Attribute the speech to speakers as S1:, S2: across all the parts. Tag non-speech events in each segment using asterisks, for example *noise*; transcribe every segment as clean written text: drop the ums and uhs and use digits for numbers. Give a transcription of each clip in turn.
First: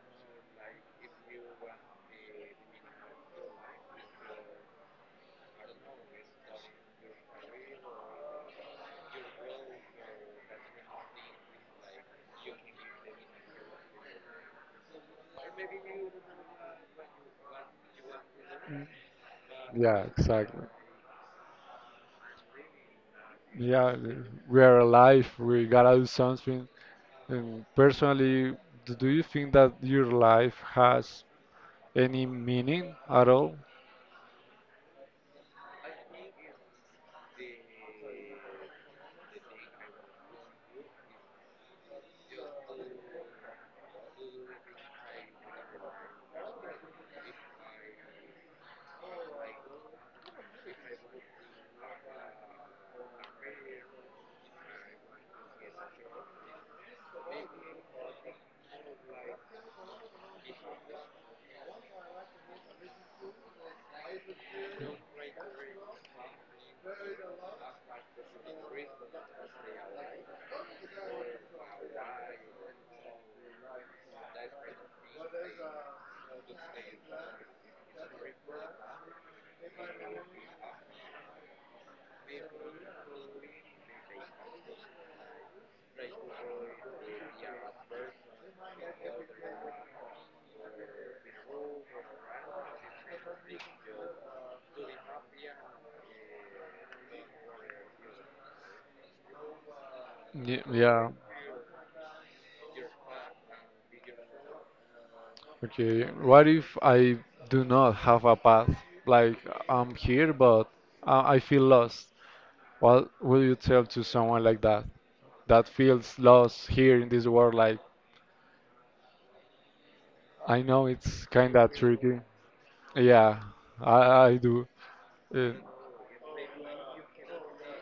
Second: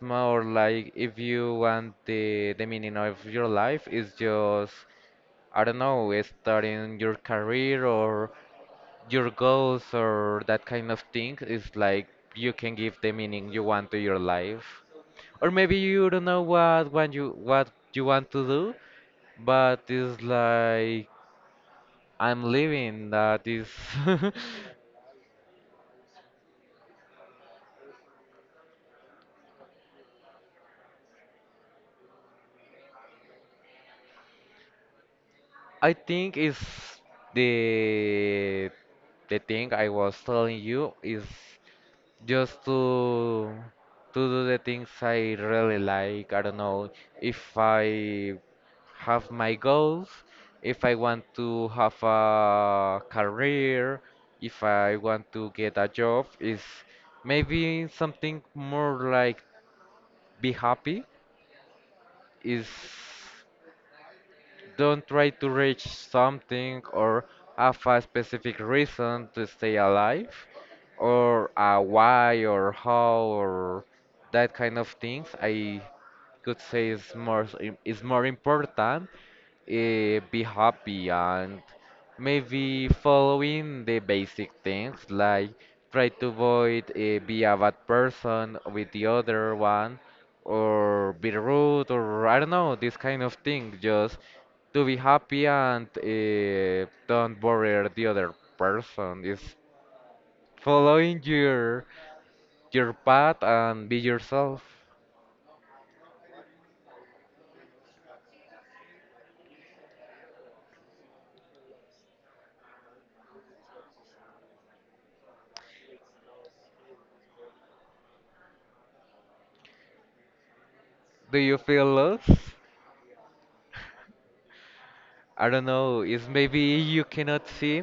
S1: more like if you want the meaning of your life is just, I don't know, starting your career or your goals or that kind of thing. It's like you can give the meaning you want to your life. Or maybe you don't know what when you what you want to do, but
S2: Yeah,
S1: it's
S2: exactly.
S1: like I'm living that is
S2: Yeah,
S1: *laughs*
S2: we are alive. We gotta do something. And personally, do you think that your life has any meaning at all?
S1: I think is the the thing I was telling you is just to do the things I really like. I don't know if I have my goals, if I want to have a career, if I want to get a job, is maybe something more like be happy is. Don't try to reach something or have a specific reason to stay alive or a why or how or that kind of things. I could say is more is more important, be happy, and maybe following the basic things like try to avoid be a bad person with the other one or be rude or I don't know this kind of thing, just to be happy and don't bother the other person is
S2: Yeah.
S1: following your path and be yourself.
S2: Okay. What if I do not have a path? Like I'm here, but I feel lost. What will you tell to someone like that that feels lost here in this world? Like I know it's
S1: Do
S2: kind
S1: you
S2: of
S1: feel
S2: tricky.
S1: lost?
S2: Yeah, I I do.
S1: I
S2: Uh,
S1: don't know, it's maybe you cannot see.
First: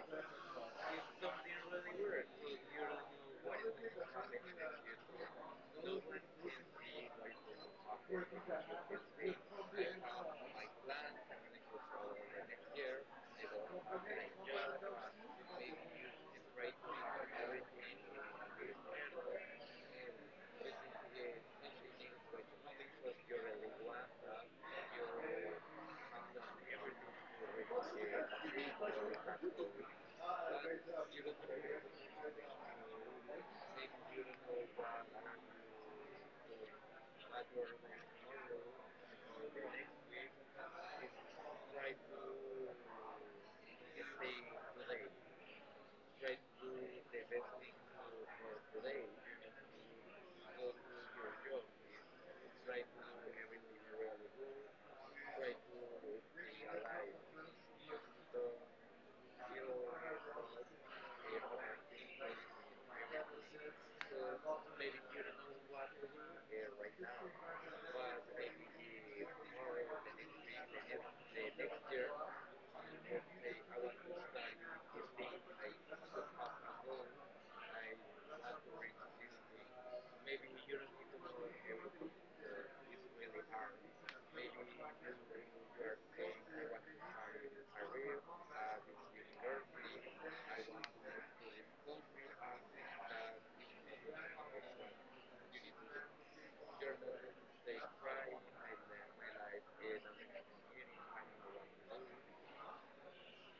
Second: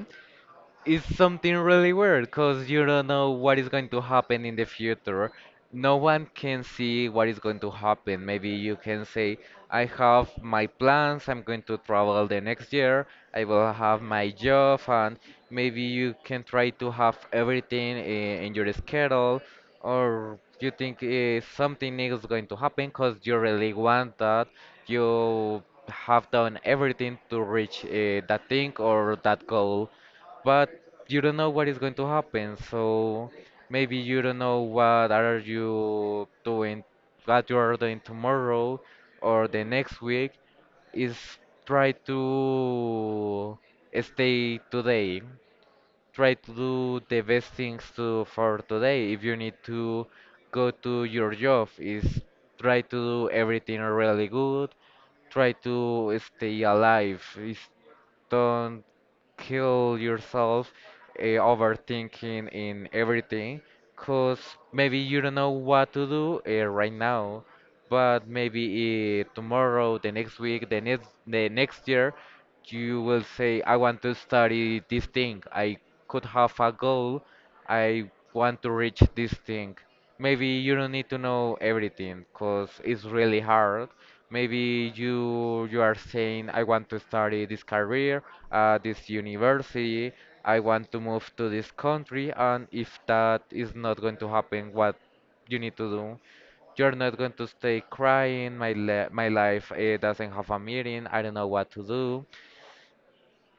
S1: It's something really weird because you don't know what is going to happen in the future. No one can see what is going to happen. Maybe you can say, I have my plans, I'm going to travel the next year, I will have my job, and maybe you can try to have everything in your schedule, or you think something is going to happen because you really want that. You have done everything to reach that thing or that goal, but you don't know what is going to happen. So maybe you don't know what are you doing, what you are doing tomorrow or the next week. Is try to stay today. Try to do the best things to for today. If you need to go to your job, is try to do everything really good. Try to stay alive. Is don't kill yourself, overthinking in everything, because maybe you don't know what to do right now, but maybe tomorrow, the next week, the next year you will say I want to study this thing, I could have a goal, I want to reach this thing. Maybe you don't need to know everything because it's really hard. Maybe you are saying, I want to study this career at this university, I want to move to this country, and if that is not going to happen, what you need to do? You're not going to stay crying, my life, doesn't have a meaning, I don't know what to do.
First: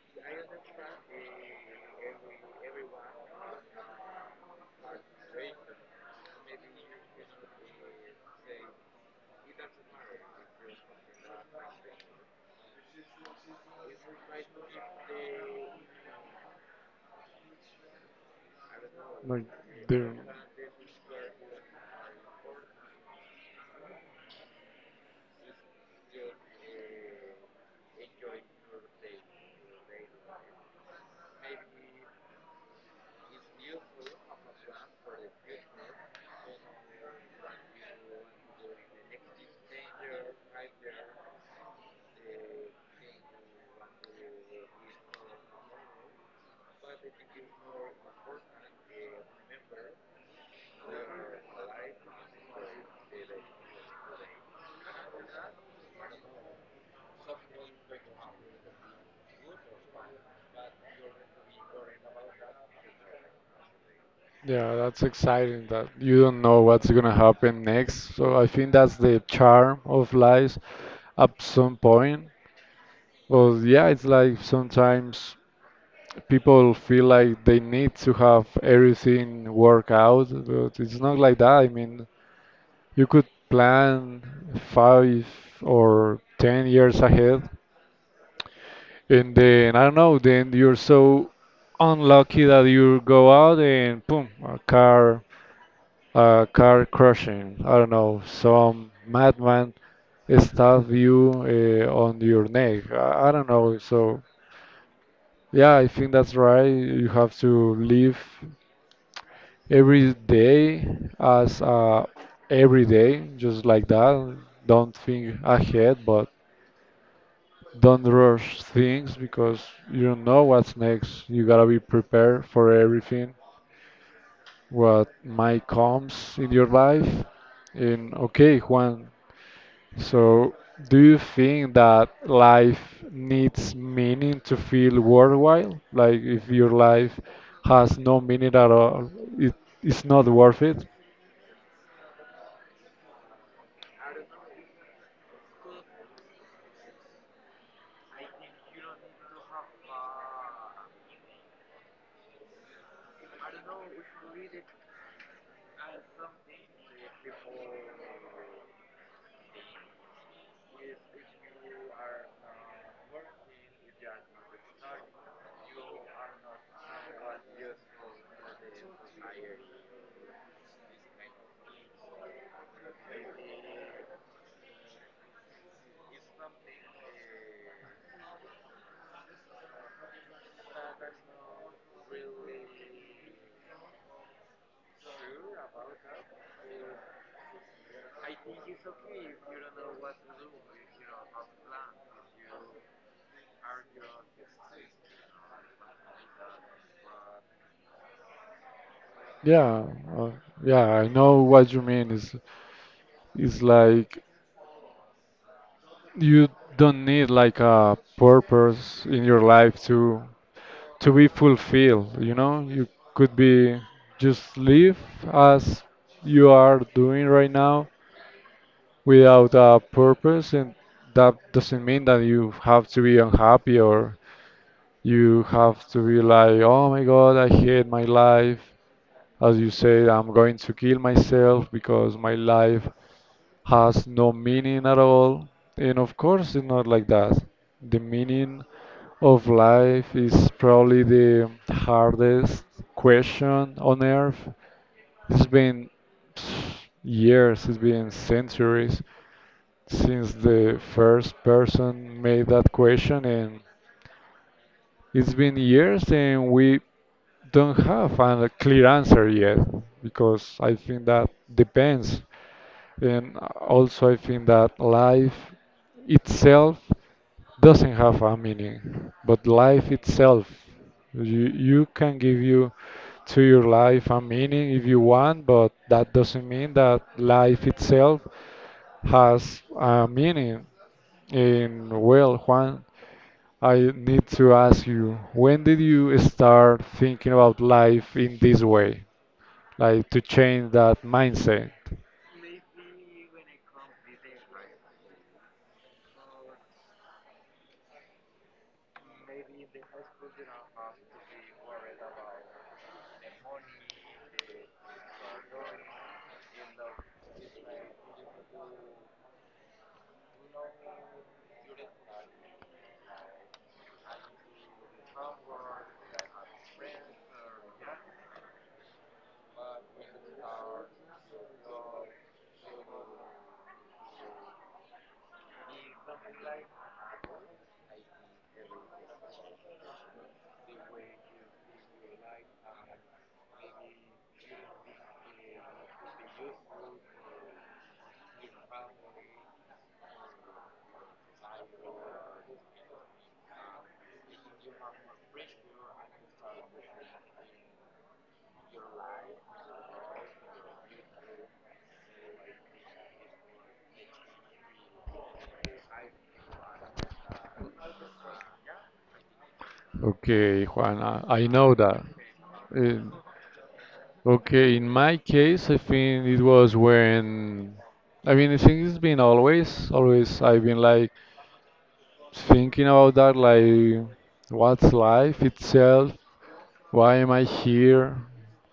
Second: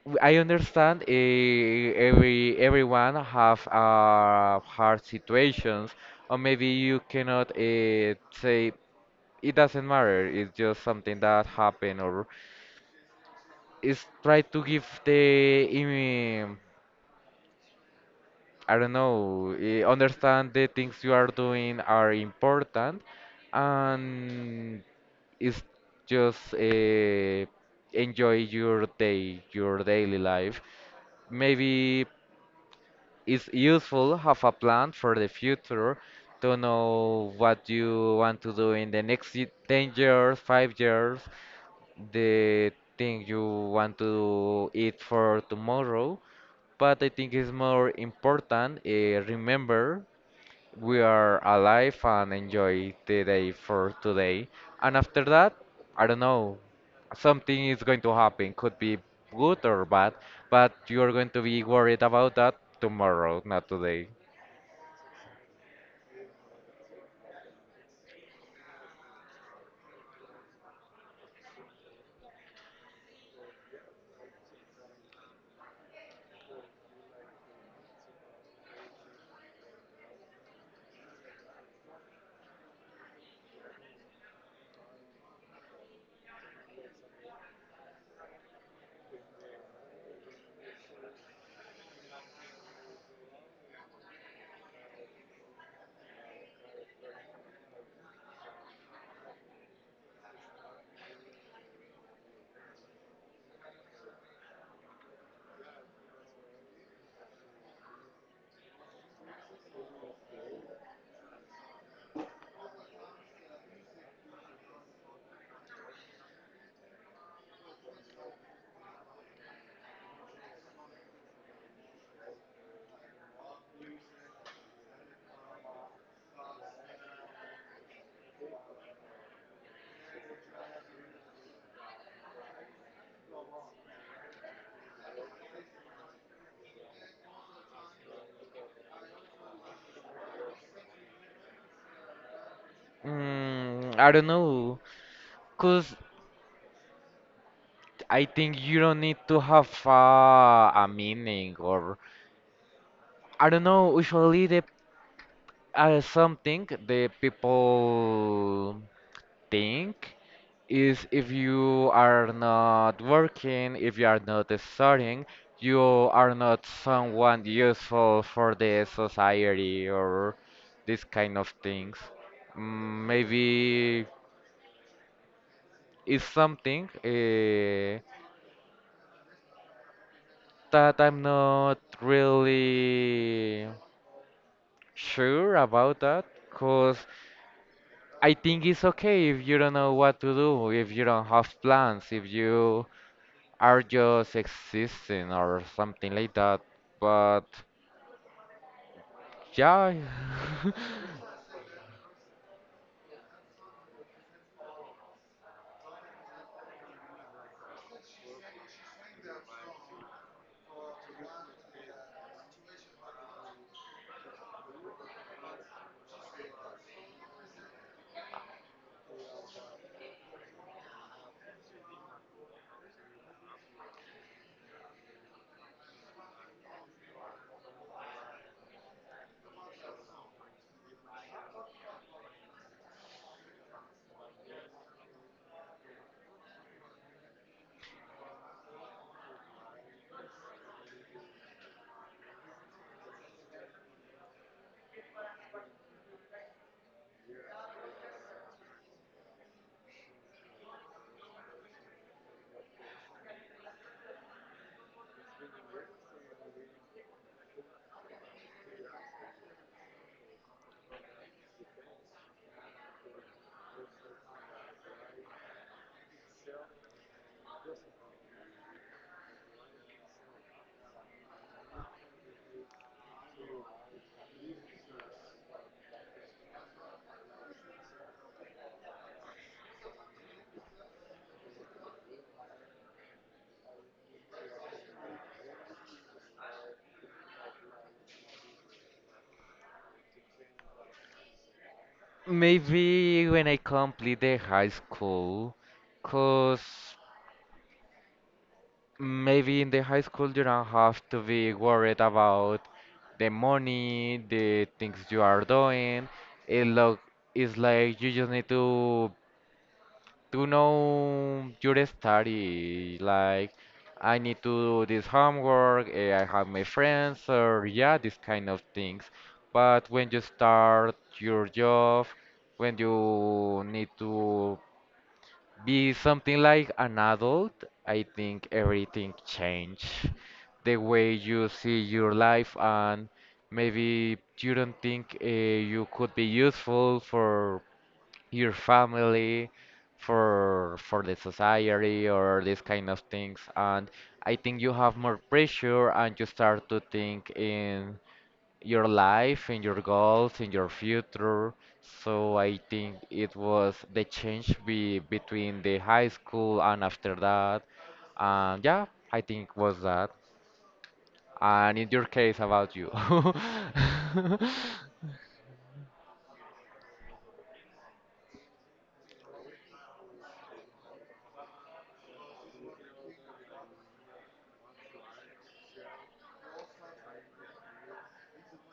S1: I understand, everyone have hard situations, or maybe you cannot say it doesn't matter. It's just something that happened, or it's try to give the I don't
S2: like,
S1: know,
S2: there.
S1: understand the things you are doing are important, and it's just enjoy your day, your daily life. Maybe it's useful have a plan for the future to know what you want to do in the next 10 years, 5 years, the thing you want to eat for tomorrow, but I think it's more important. Remember, we are alive and enjoy the day for today. And after that, I don't know, something is going to happen. Could be good or bad, but you're going to be worried about that tomorrow, not today.
S2: Yeah, that's exciting that you don't know what's gonna happen next. So I think that's the charm of life at some point. Well, yeah, it's like sometimes people feel like they need to have everything work out, but it's not like that. I mean, you could plan 5 or 10 years ahead, and then I don't know, then you're so unlucky that you go out and boom, a car crushing. I don't know, some madman stab you on your neck. I don't know. So yeah, I think that's right. You have to live every day as every day, just like that. Don't think ahead, but don't rush things because you don't know what's next. You gotta be prepared for everything what might comes in your life. And okay, Juan, so, do you think that life needs meaning to feel worthwhile? Like, if your life has no meaning at all, it, it's not worth it?
S1: I don't know, cause I think you don't need to have a meaning or I don't know. Usually, the something the people think is if you are not working, if you are not studying, you are not someone useful for the society or this kind of things. Maybe it's something that I'm not really sure about that, cause I think it's okay if you don't know what to do, if you don't have plans, if you are just existing or something like that. But
S2: Yeah,
S1: yeah.
S2: uh,
S1: *laughs*
S2: yeah, I know what you mean. It's like you don't need like a purpose in your life to be fulfilled, you know? You could be just live as you are doing right now without a purpose, and that doesn't mean that you have to be unhappy or you have to be like, oh my god, I hate my life, as you said, I'm going to kill myself because my life has no meaning at all, and of course it's not like that. The meaning of life is probably the hardest question on earth. It's been pff, years, it's been centuries since the first person made that question, and it's been years, and we don't have a clear answer yet because I think that depends. And also, I think that life itself doesn't have a meaning, but life itself, you can give you to your life a meaning if you want, but that doesn't mean that life itself has a meaning. And well, Juan, I need to ask you, when did you start thinking about life in this way? Like to change that mindset?
S1: Maybe when I complete the high school, cause maybe in the high school you don't have to be worried about the money, the things you are doing. It look, it's like you just need to know your study. Like, I need to do this homework, I have my friends, or yeah, these kind of things. But when you start your job, when you need to be something like an adult, I think everything change. The way you see your life and maybe you don't think you could be useful for your family, for the society or these kind of things. And I think you have more pressure and you start to think in your life, in your goals, in your future. So I think it was the change be, between the high school and after that. And yeah, I think was that.
S2: Okay, Juan, I know
S1: And in
S2: that.
S1: your case, about you.
S2: Uh,
S1: *laughs*
S2: okay, in my case, I think it was when, I mean, I think it's been always, always I've been like thinking about that, like, what's life itself? Why am I here?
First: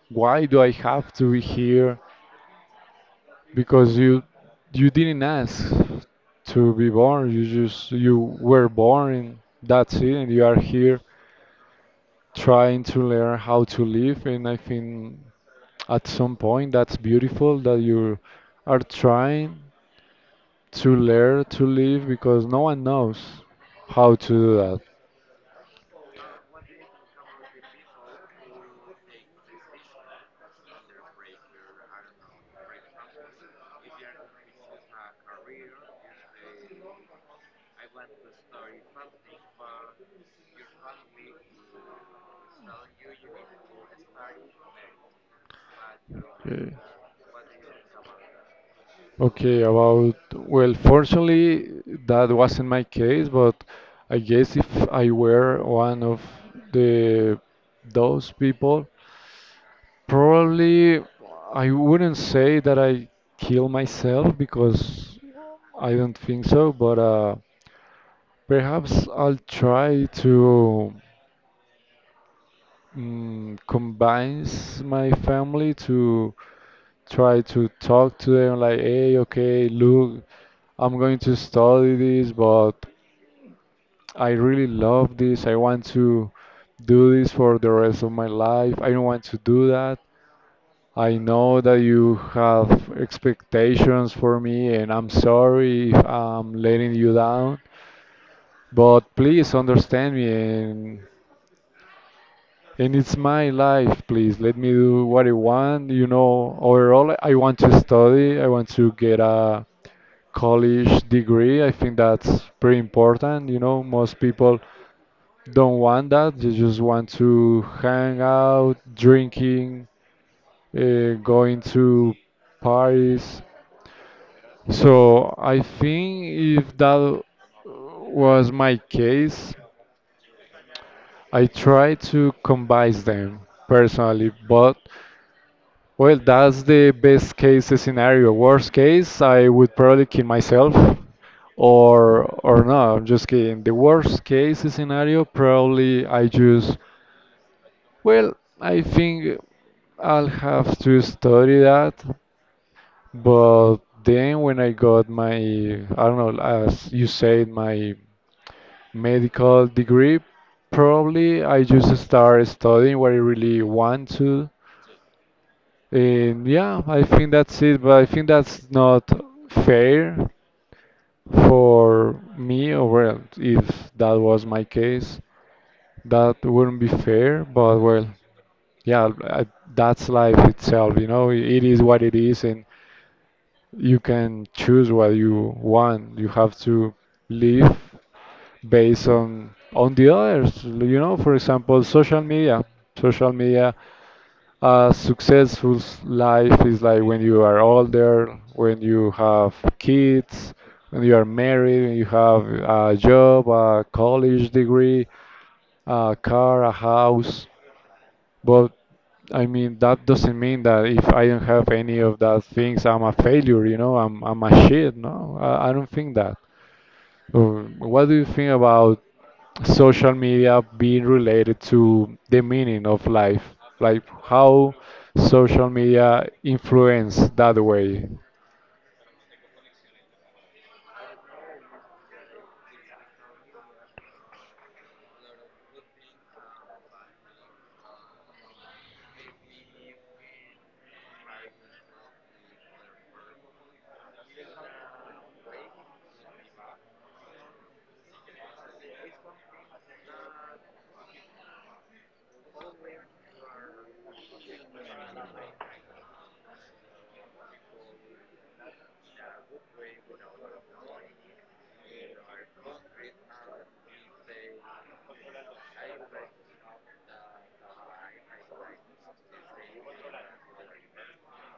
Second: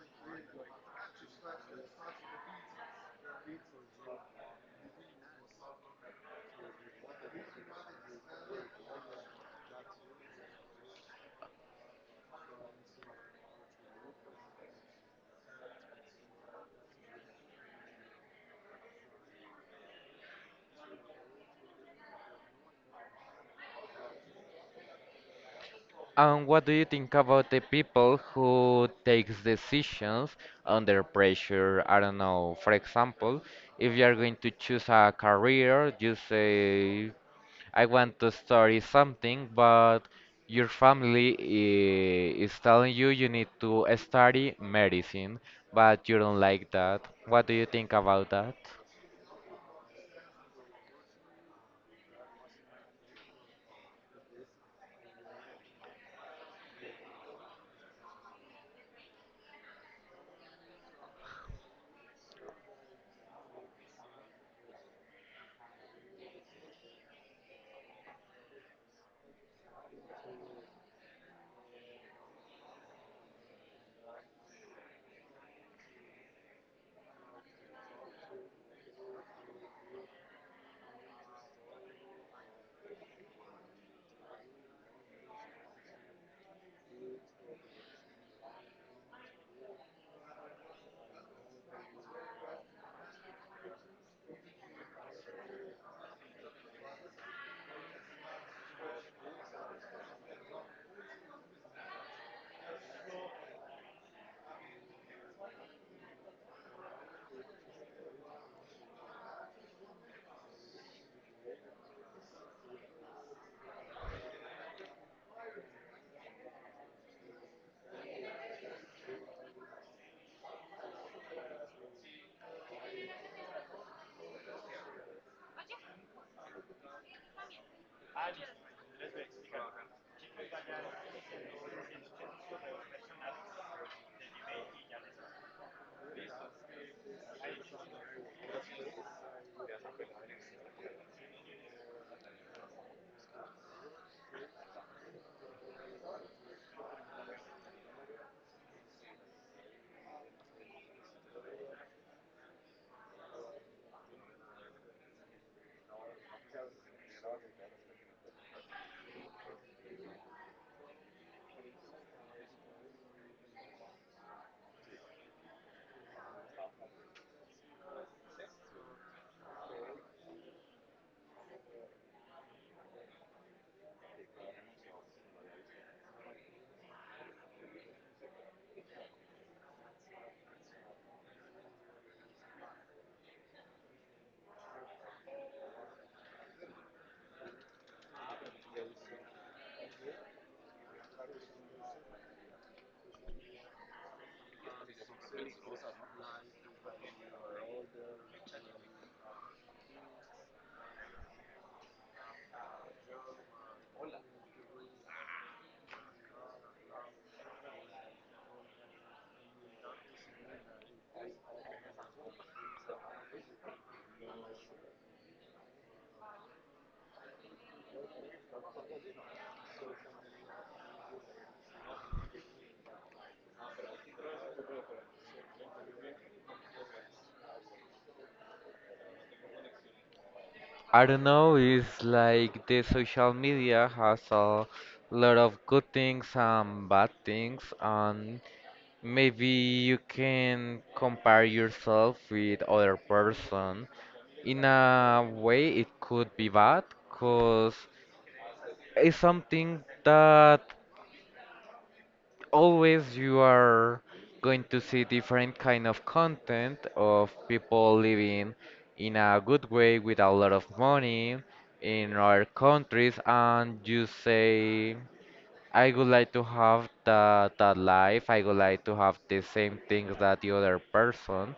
S2: Why do I have to be here? Because you didn't ask to be born. You just, you were born, and that's it, and you are here trying to learn how to live, and I think at some point that's beautiful that you are trying to learn to live because no one knows how to do that.
S1: And what do you think about the people who takes decisions under pressure? I don't know. For example, if you are going to choose a career, you say, I want to study something, but your family is telling you you need to study medicine, but you don't like
S2: Okay,
S1: that. What do you think about that?
S2: okay, about, well, fortunately, that wasn't my case, but I guess if I were one of the those people, probably I wouldn't say that I kill myself because I don't think so, but perhaps I'll try to combines my family to try to talk to them like, hey, okay, look, I'm going to study this, but I really love this. I want to do this for the rest of my life. I don't want to do that. I know that you have expectations for me, and I'm sorry if I'm letting you down, but please understand me, and it's my life, please. Let me do what I want. You know, overall, I want to study. I want to get a college degree. I think that's pretty important. You know, most people don't want that. They just want to hang out, drinking, going to parties. So I think if that was my case, I try to combine them personally, but well, that's the best case scenario. Worst case, I would probably kill myself, or no, I'm just kidding. The worst case scenario, probably I just well, I think I'll have to study that. But then when I got my, I don't know, as you said, my medical degree, probably I just start studying what I really want to. And yeah, I think that's it, but I think that's not fair for me, or well, if that was my case, that wouldn't be fair, but well, yeah, I, that's life itself, you know, it is what it is, and you can choose what you want. You have to live based on the others, you know, for example, social media. Social media, a successful life is like when you are older, when you have kids, when you are married, when you have a job, a college degree, a car, a house. But I mean, that doesn't mean that if I don't have any of that things, I'm a failure, you know, I'm a shit, no? I don't think that. What do you think about social media being related to the meaning of life, like how social media influence that way.
S1: I don't know, it's like the social media has a lot of good things and bad things, and maybe you can compare yourself with other person. In a way, it could be bad, cause it's something that always you are going to see different kind of content of people living in a good way with a lot of money in our countries, and you say I would like to have that, that life, I would like to have the same things that the other person,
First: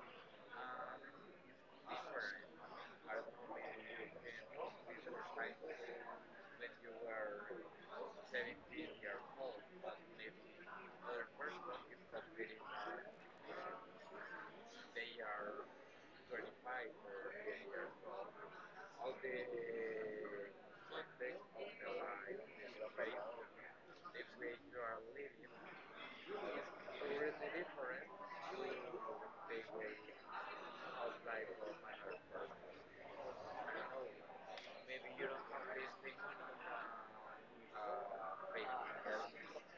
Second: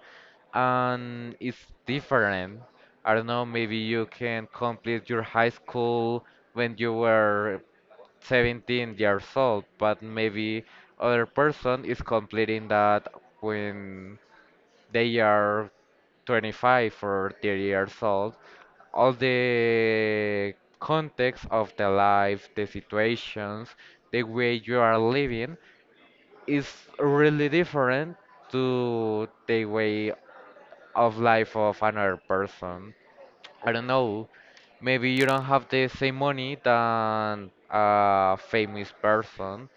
S1: and it's different. I don't know, maybe you can complete your high school when you were 17 years old, but maybe other person is completing that when they are 25 or 30 years old. All the context of the life, the situations, the way you are living is really different to the way of life of another person. I don't know, maybe you don't have the same money than a famous person.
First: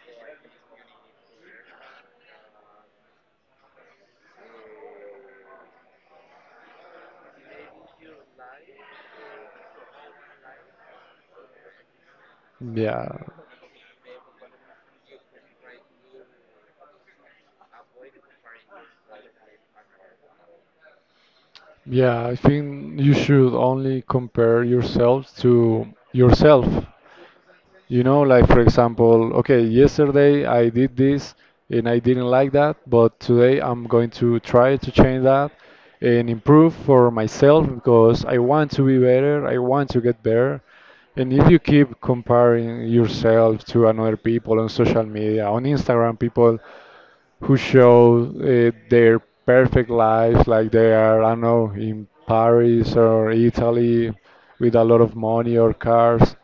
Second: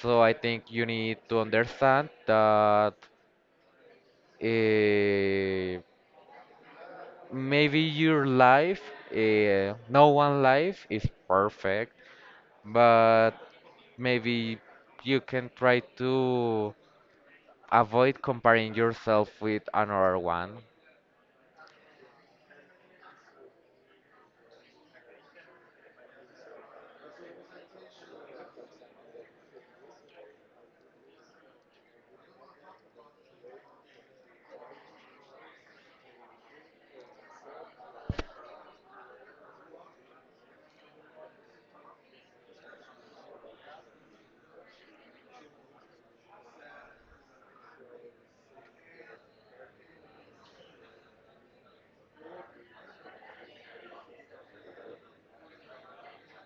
S1: So I think you need to understand that, eh, maybe your life, no one life is perfect,
S2: Yeah,
S1: but maybe you can try to avoid comparing yourself with another one
S2: yeah. I think you should only compare yourself to yourself. You know, like for example, okay, yesterday I did this and I didn't like that, but today I'm going to try to change that and improve for myself because I want to be better, I want to get better. And if you keep comparing yourself to another people on social media, on Instagram, people who show their perfect lives, like they are, I don't know, in Paris or Italy with a lot of money or cars,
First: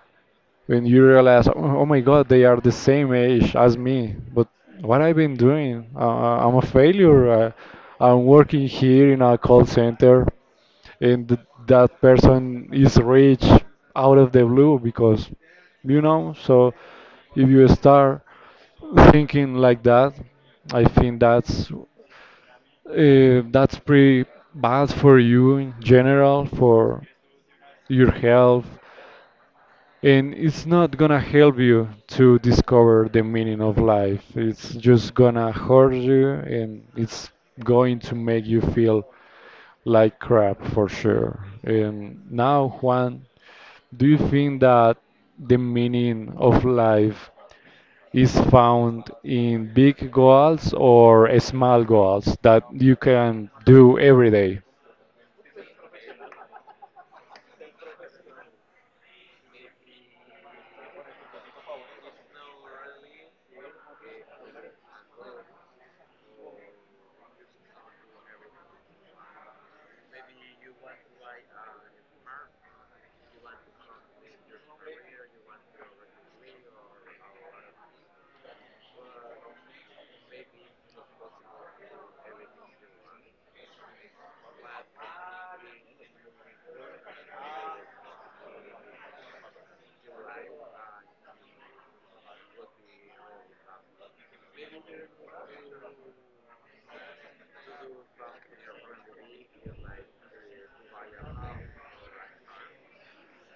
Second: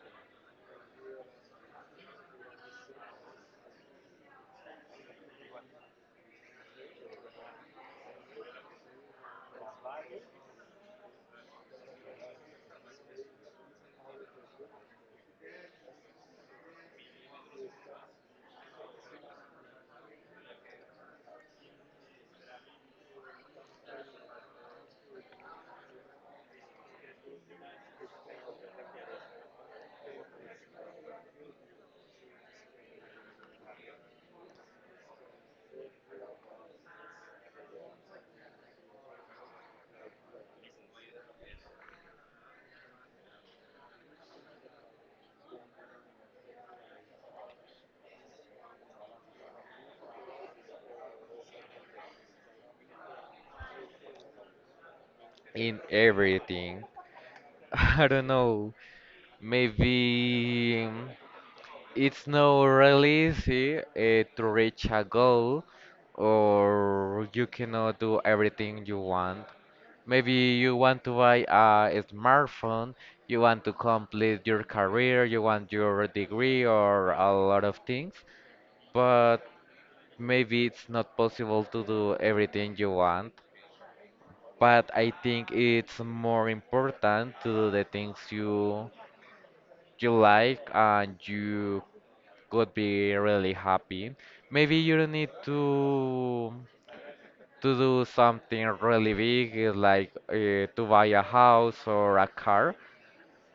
S2: when you realize, oh, oh my God, they are the same age as me, but what I've been doing, I'm a failure. I'm working here in a call center and that person is rich out of the blue because you know. So if you start thinking like that, I think that's pretty bad for you in general for your health, and it's not gonna help you to discover the meaning of life. It's just gonna hurt you, and it's going to make you feel like crap for sure. And now, Juan, do you think that the meaning of life is found in big goals or small goals that you can do every day?
S1: in everything. *laughs* I don't know, maybe it's not really easy to reach a goal or you cannot do everything you want. Maybe you want to buy a smartphone, you want to complete your career, you want your degree or a lot of things, but maybe it's not possible to do everything you want. But I think it's more important to do the things you you like, and you could be really happy. Maybe you don't need to do something really big, like to buy a house or a car,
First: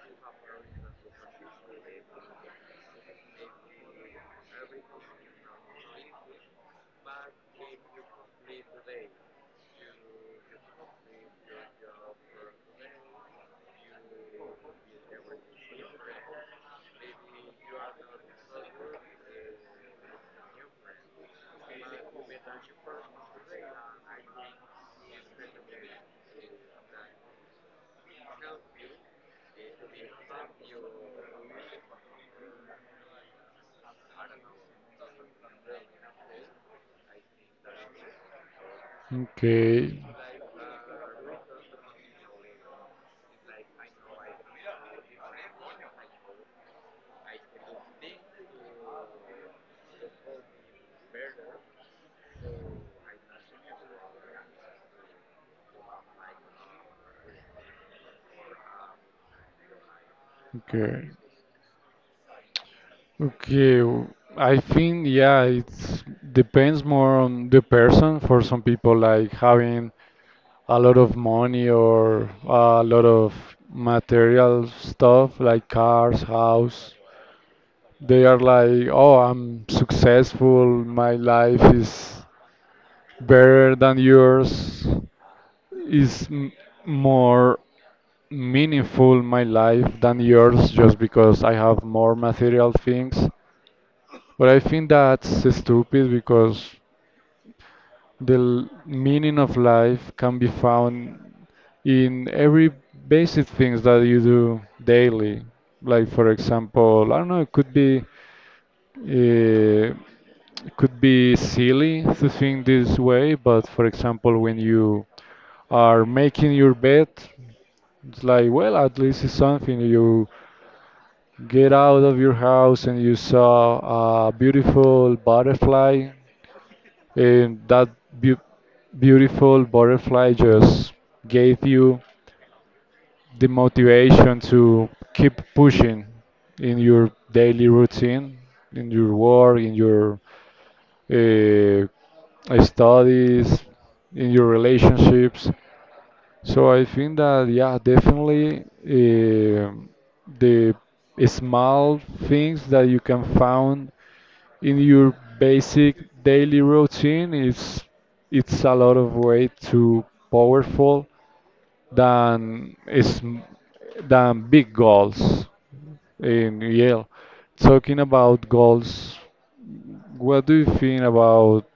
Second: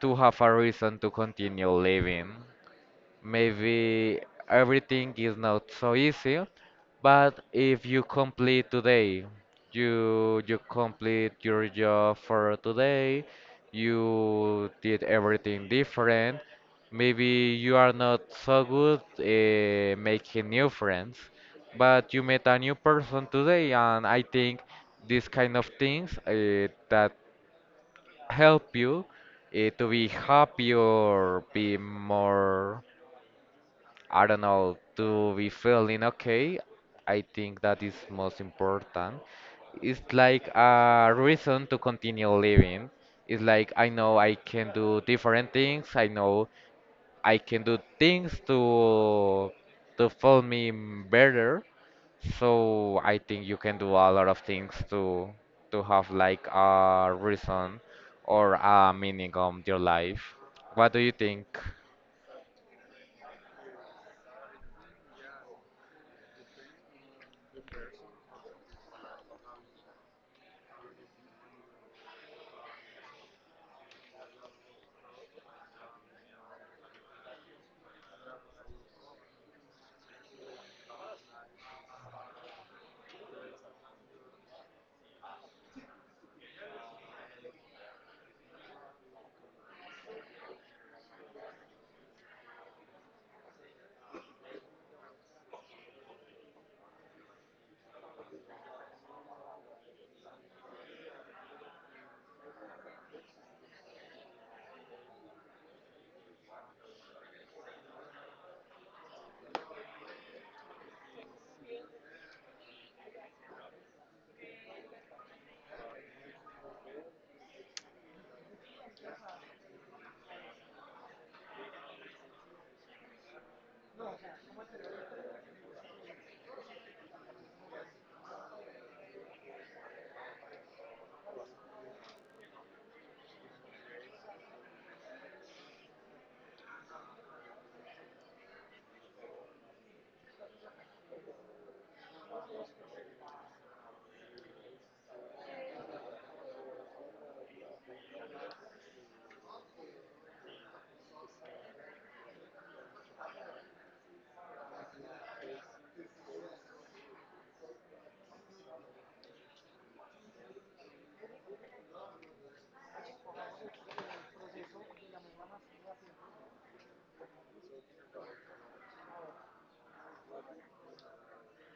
S1: to have a reason to continue living. Maybe everything is not so easy, but if you complete today, you complete your job for today, you did everything different. Maybe you are not so good making new friends, but you met a new person today, and I think these kind of things that help you to be happy or be more, I don't know, to be feeling okay, I think that is most important. It's
S2: Okay,
S1: like a reason to continue living. It's like I know I can do different things. I know I can do things to feel me better. So I think you can do a lot of things to have like a reason or a meaning of your life. What do
S2: okay.
S1: you think?
S2: Okay, w- I think yeah, it depends more on the person. For some people, like having a lot of money or a lot of material stuff, like cars, house, they are like, oh, I'm successful. My life is better than yours. Is more meaningful my life than yours just because I have more material things. But I think that's stupid because the meaning of life can be found in every basic things that you do daily. Like for example, I don't know, it could be uh, silly to think this way, but for example, when you are making your bed, it's like, well, at least it's something. You get out of your house and you saw a beautiful butterfly. And that beautiful butterfly just gave you the motivation to keep pushing in your daily routine, in your work, in your studies, in your relationships. So I think that yeah, definitely the small things that you can find in your basic daily routine, it's a lot of way too powerful than is than big goals in Yale. Talking about goals, what do you think about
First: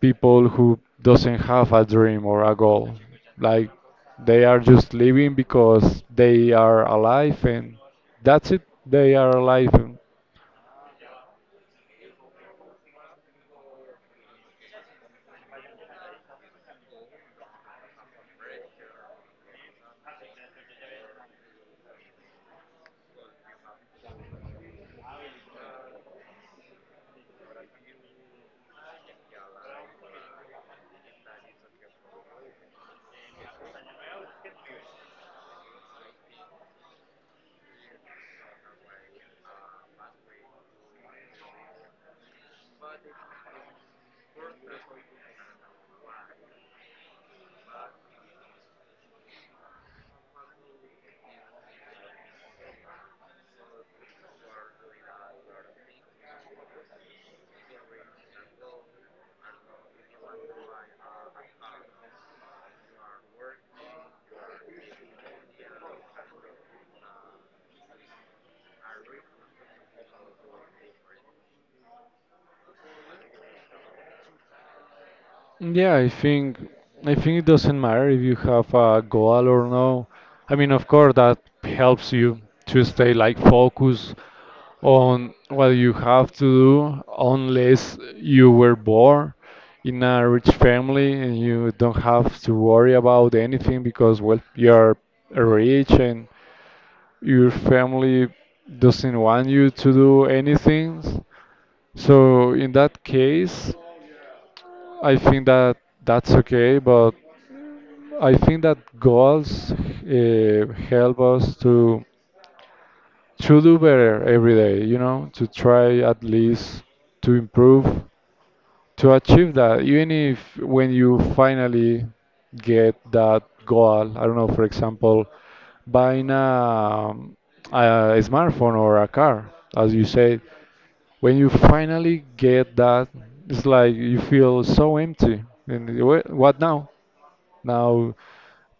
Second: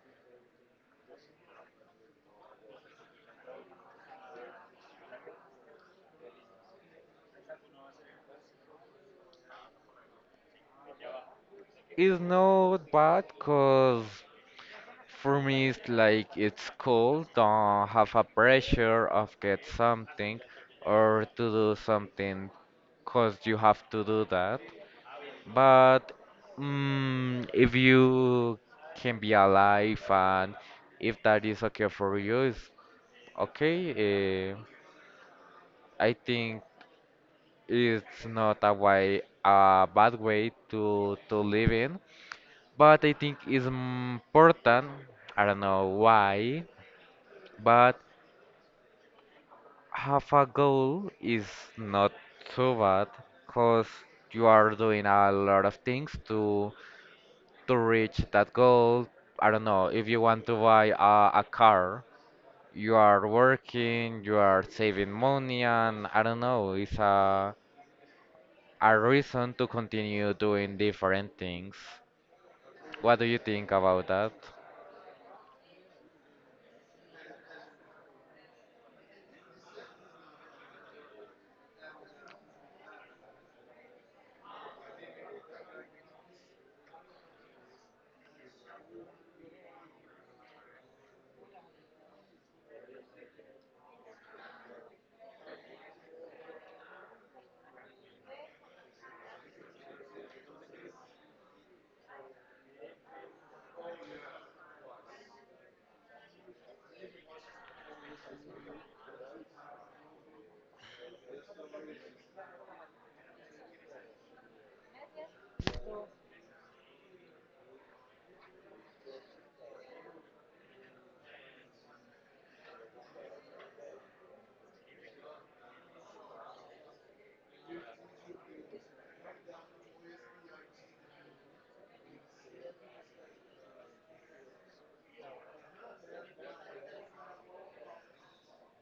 S2: people who doesn't have a dream or a goal? Like they are just living because they are alive and that's it. They are alive. And
S1: It's not bad because for me, it's like it's cool. Don't have a pressure of get something or to do something because you have to do that. But if you can be alive and if that is okay for you, it's okay. Uh, I think it's not a way a bad way to live in, but I think it's important. I don't know why, but half a goal is not too bad because you are doing a lot of things to reach that goal. I don't know, if you want to buy a car, you are working, you are saving money, and I don't know, it's a reason to continue doing different things. What do you think about that?
S2: yeah, I think it doesn't matter if you have a goal or no. I mean, of course, that helps you to stay like focused on what you have to do, unless you were born in a rich family and you don't have to worry about anything because, well, you're rich and your family doesn't want you to do anything. So in that case, I think that that's okay, but I think that goals help us to do better every day. You know, to try at least to improve, to achieve that. Even if when you finally get that goal, I don't know, for example, buying a smartphone or a car, as you said, when you finally get that, it's like you feel so empty. And what now? Now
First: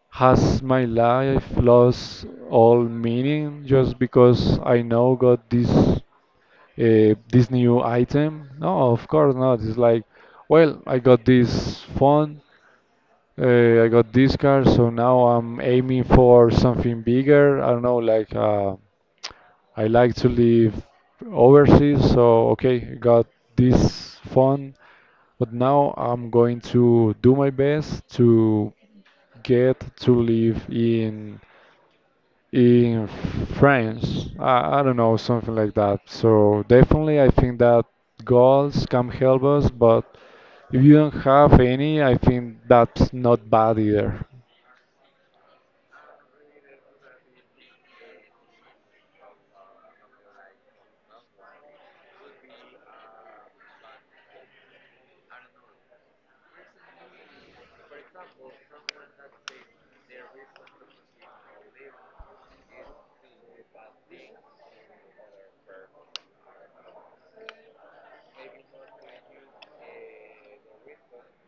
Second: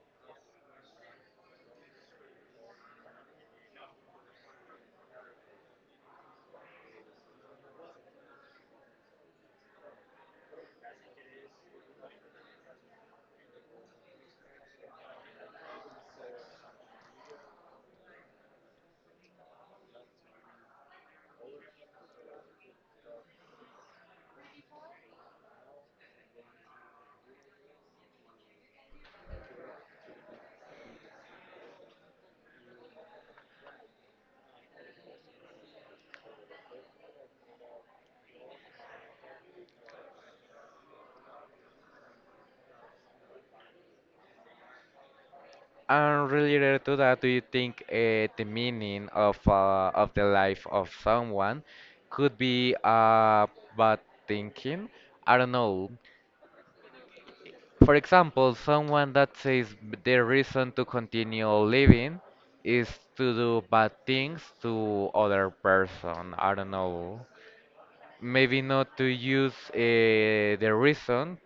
S2: has my life lost all meaning just because I now got this this new item? No, of course not. It's like, well, I got this phone, I got this car, so now I'm aiming for something bigger. I don't know, I like to live overseas, so okay, got this phone, but now I'm going to do my best to get to live in France. I don't know, something like that. So definitely, I think that goals can help us, but if you don't have any, I think that's not bad either.
S1: And related to that, do you think the meaning of the life of someone could be bad thinking? I don't know. For example, someone that says their reason to continue living is to do bad things to other person. I don't know. Maybe not to use the reason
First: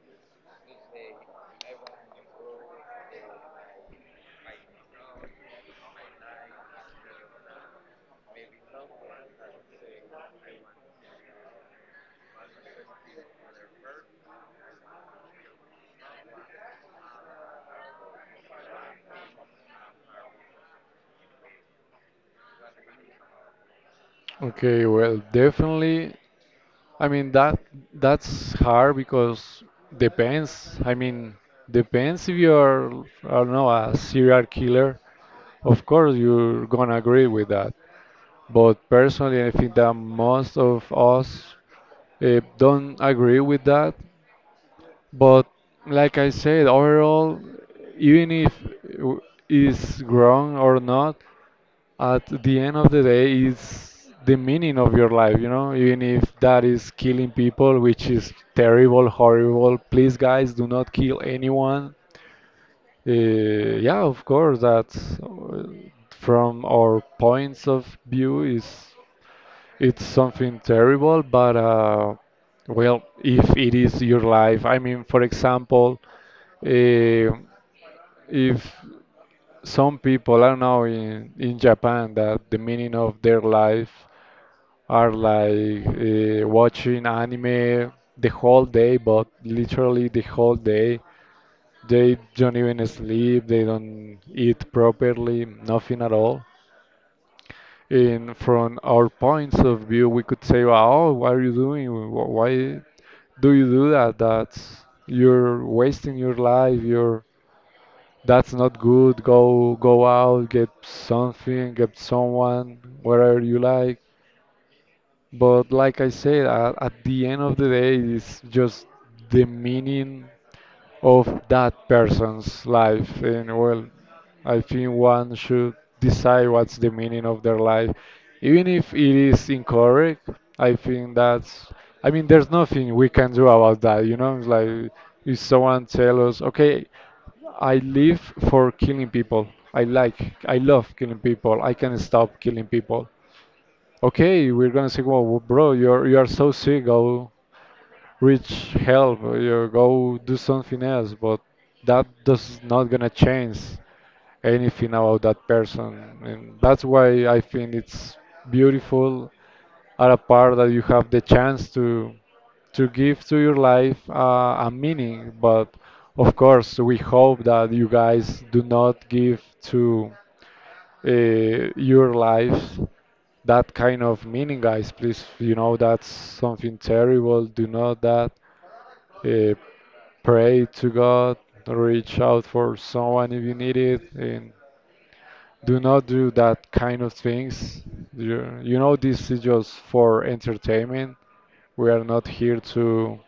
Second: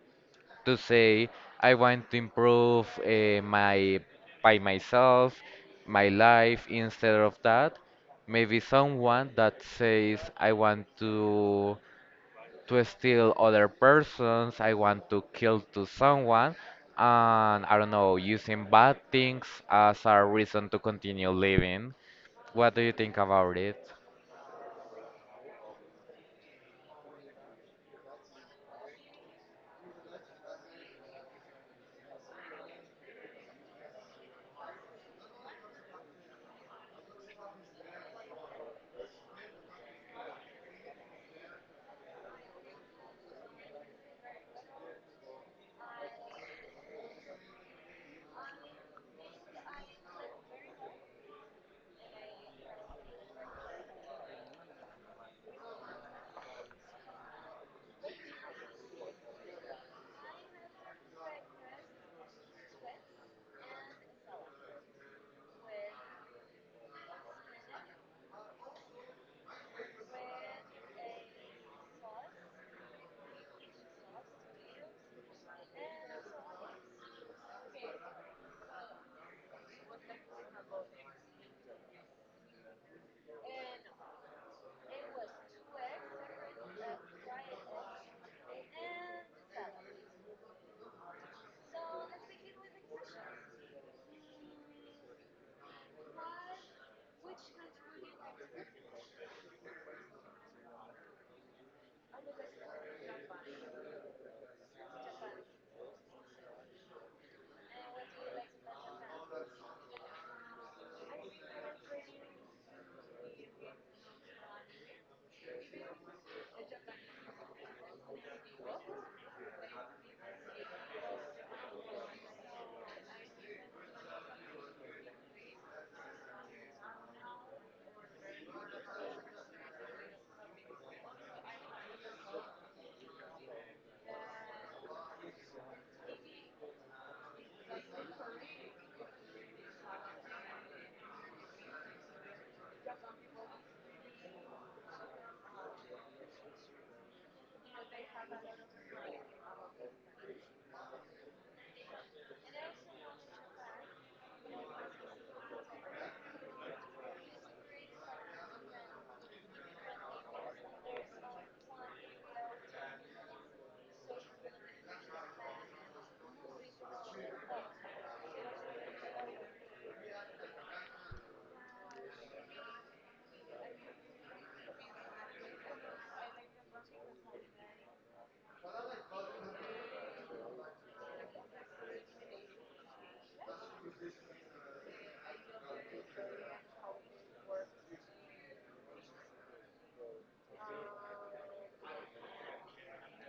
S1: to say I want to improve my by myself, my life instead of that. Maybe someone that says I want to steal other persons, I want to kill to someone, and I don't know, using bad things as a reason to continue living. What do you think about it?
S2: Okay, well, definitely I mean that that's hard because depends. I mean depends if you're, I don't know, a serial killer. Of course you're gonna agree with that. But personally, I think that most of us don't agree with that. But like I said, overall, even if is wrong or not, at the end of the day is the meaning of your life, even if that is killing people, which is terrible, horrible. Please guys, do not kill anyone. Yeah of course, that's from our points of view, is it's something terrible, but well, if it is your life, I mean, for example, eh, if some people, I don't know, in Japan, that the meaning of their life are like watching anime the whole day, but literally the whole day. They don't even sleep, they don't eat properly, nothing at all. In from our points of view, we could say, "Oh, what are you doing? Why do you do that? That's, you're wasting your life. You're, that's not good. Go out, get something, get someone, whatever you like." But like I said, at the end of the day, it's just the meaning of that person's life. And well, I think one should decide what's the meaning of their life. Even if it is incorrect, I think that's, I mean, there's nothing we can do about that, you know? It's like if someone tells us, okay, I live for killing people. I like, I love killing people. I can stop killing people. Okay, we're gonna say, well, bro, you are so sick. Go reach help. You go do something else. But that does not gonna change anything about that person, and that's why I think it's beautiful at a part that you have the chance to give to your life a meaning. But of course, we hope that you guys do not give to your life that kind of meaning, guys. Please, you know, that's something terrible. Do not that. Uh, Pray to God, reach out for someone if you need it, and do not do that kind of things. You know, this is just for entertainment. We are not here to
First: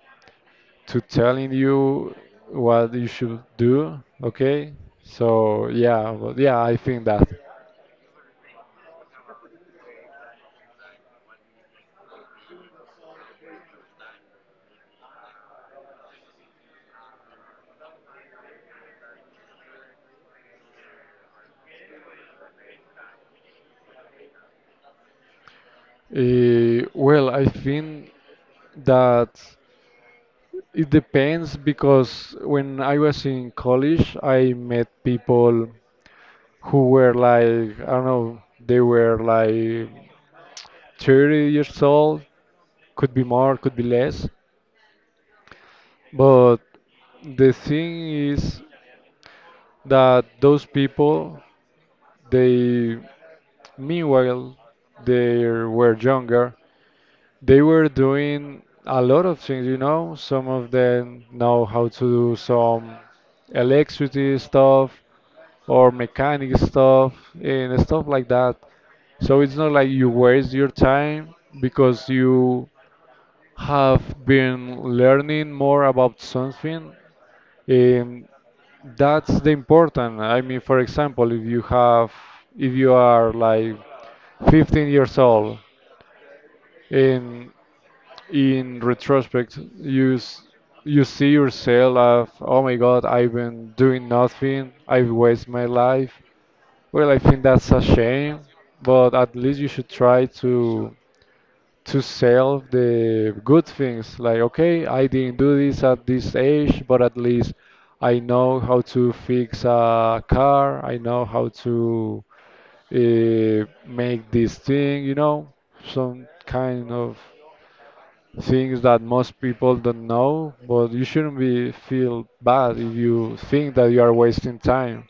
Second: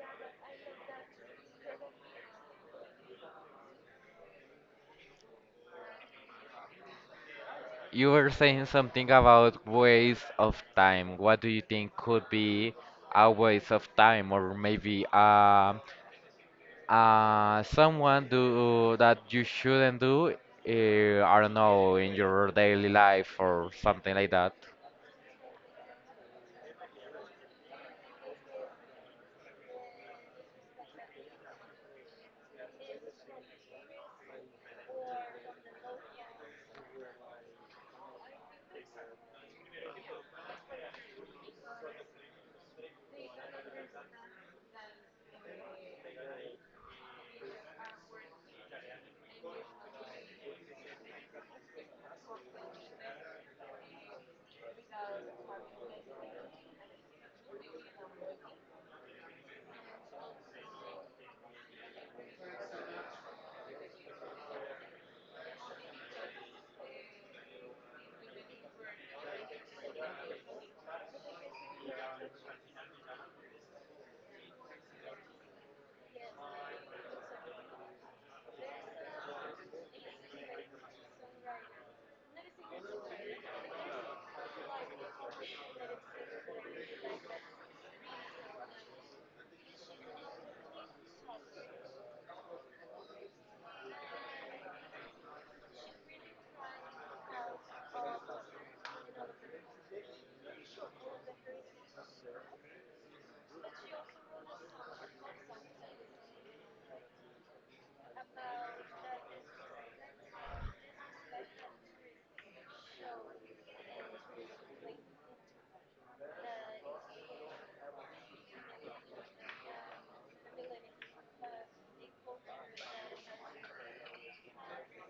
S2: telling you what you should do. Okay, so yeah, but yeah, I think that.
S1: You were saying something about waste of time. What do you think could be a waste of time, or maybe someone do that you shouldn't do? I don't know, in your daily life or something like that.
S2: Well, I think that it depends because when I was in college, I met people who were like, I don't know, they were like 30 years old, could be more, could be less. But the thing is that those people, they, meanwhile, they were younger. They were doing a lot of things, you know. Some of them know how to do some electricity stuff or mechanic stuff and stuff like that. So it's not like you waste your time because you have been learning more about something. And that's the important. I mean, for example, if you have, if you are like 15 years old, and in retrospect, you see yourself of, oh my God, I've been doing nothing. I've wasted my life. Well, I think that's a shame, but at least you should try to sell the good things. Like, okay, I didn't do this at this age, but at least I know how to fix a car. I know how to make this thing. You know, some kind of things that most people don't know, but you shouldn't be feel bad if you think that you are wasting time.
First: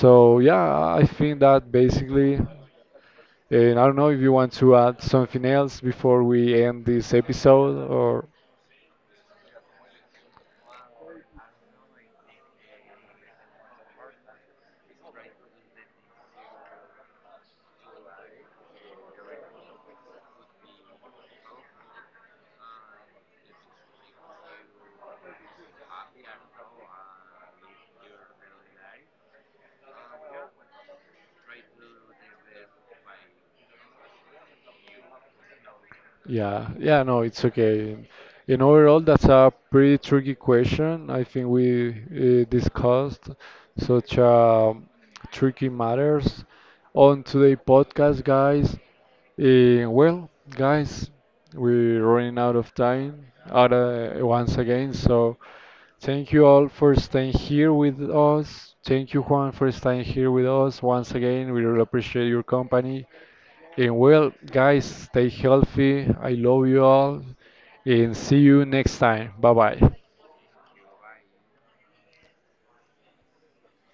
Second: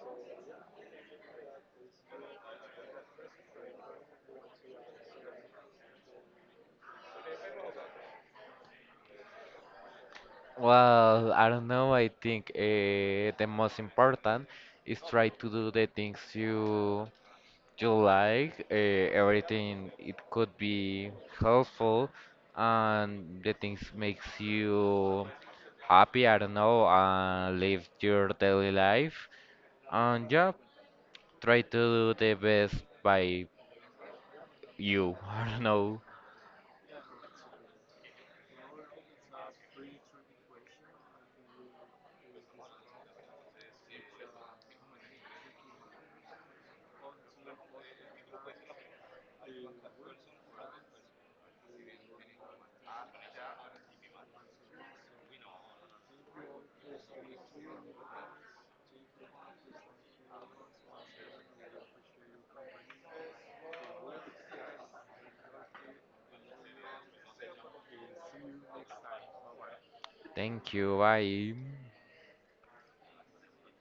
S2: So yeah, I think that basically, and I don't know if you want to add something else before we end this episode or.
S1: Well, I don't know. I think the most important is try to do the things you you like, everything it could be helpful, and the things makes you happy. I don't know, and live your daily life, and yeah, try to do the best by you. *laughs* I don't know.
S2: Yeah, yeah, no, it's okay. And overall, that's a pretty tricky question. I think we discussed such tricky matters on today's podcast, guys. Well, guys, we're running out of time out once again. So thank you all for staying here with us. Thank you, Juan, for staying here with us once again. We really appreciate your company. And well, guys, stay healthy. I love you all. And see you next time. Bye bye.
S1: Thank you. Bye.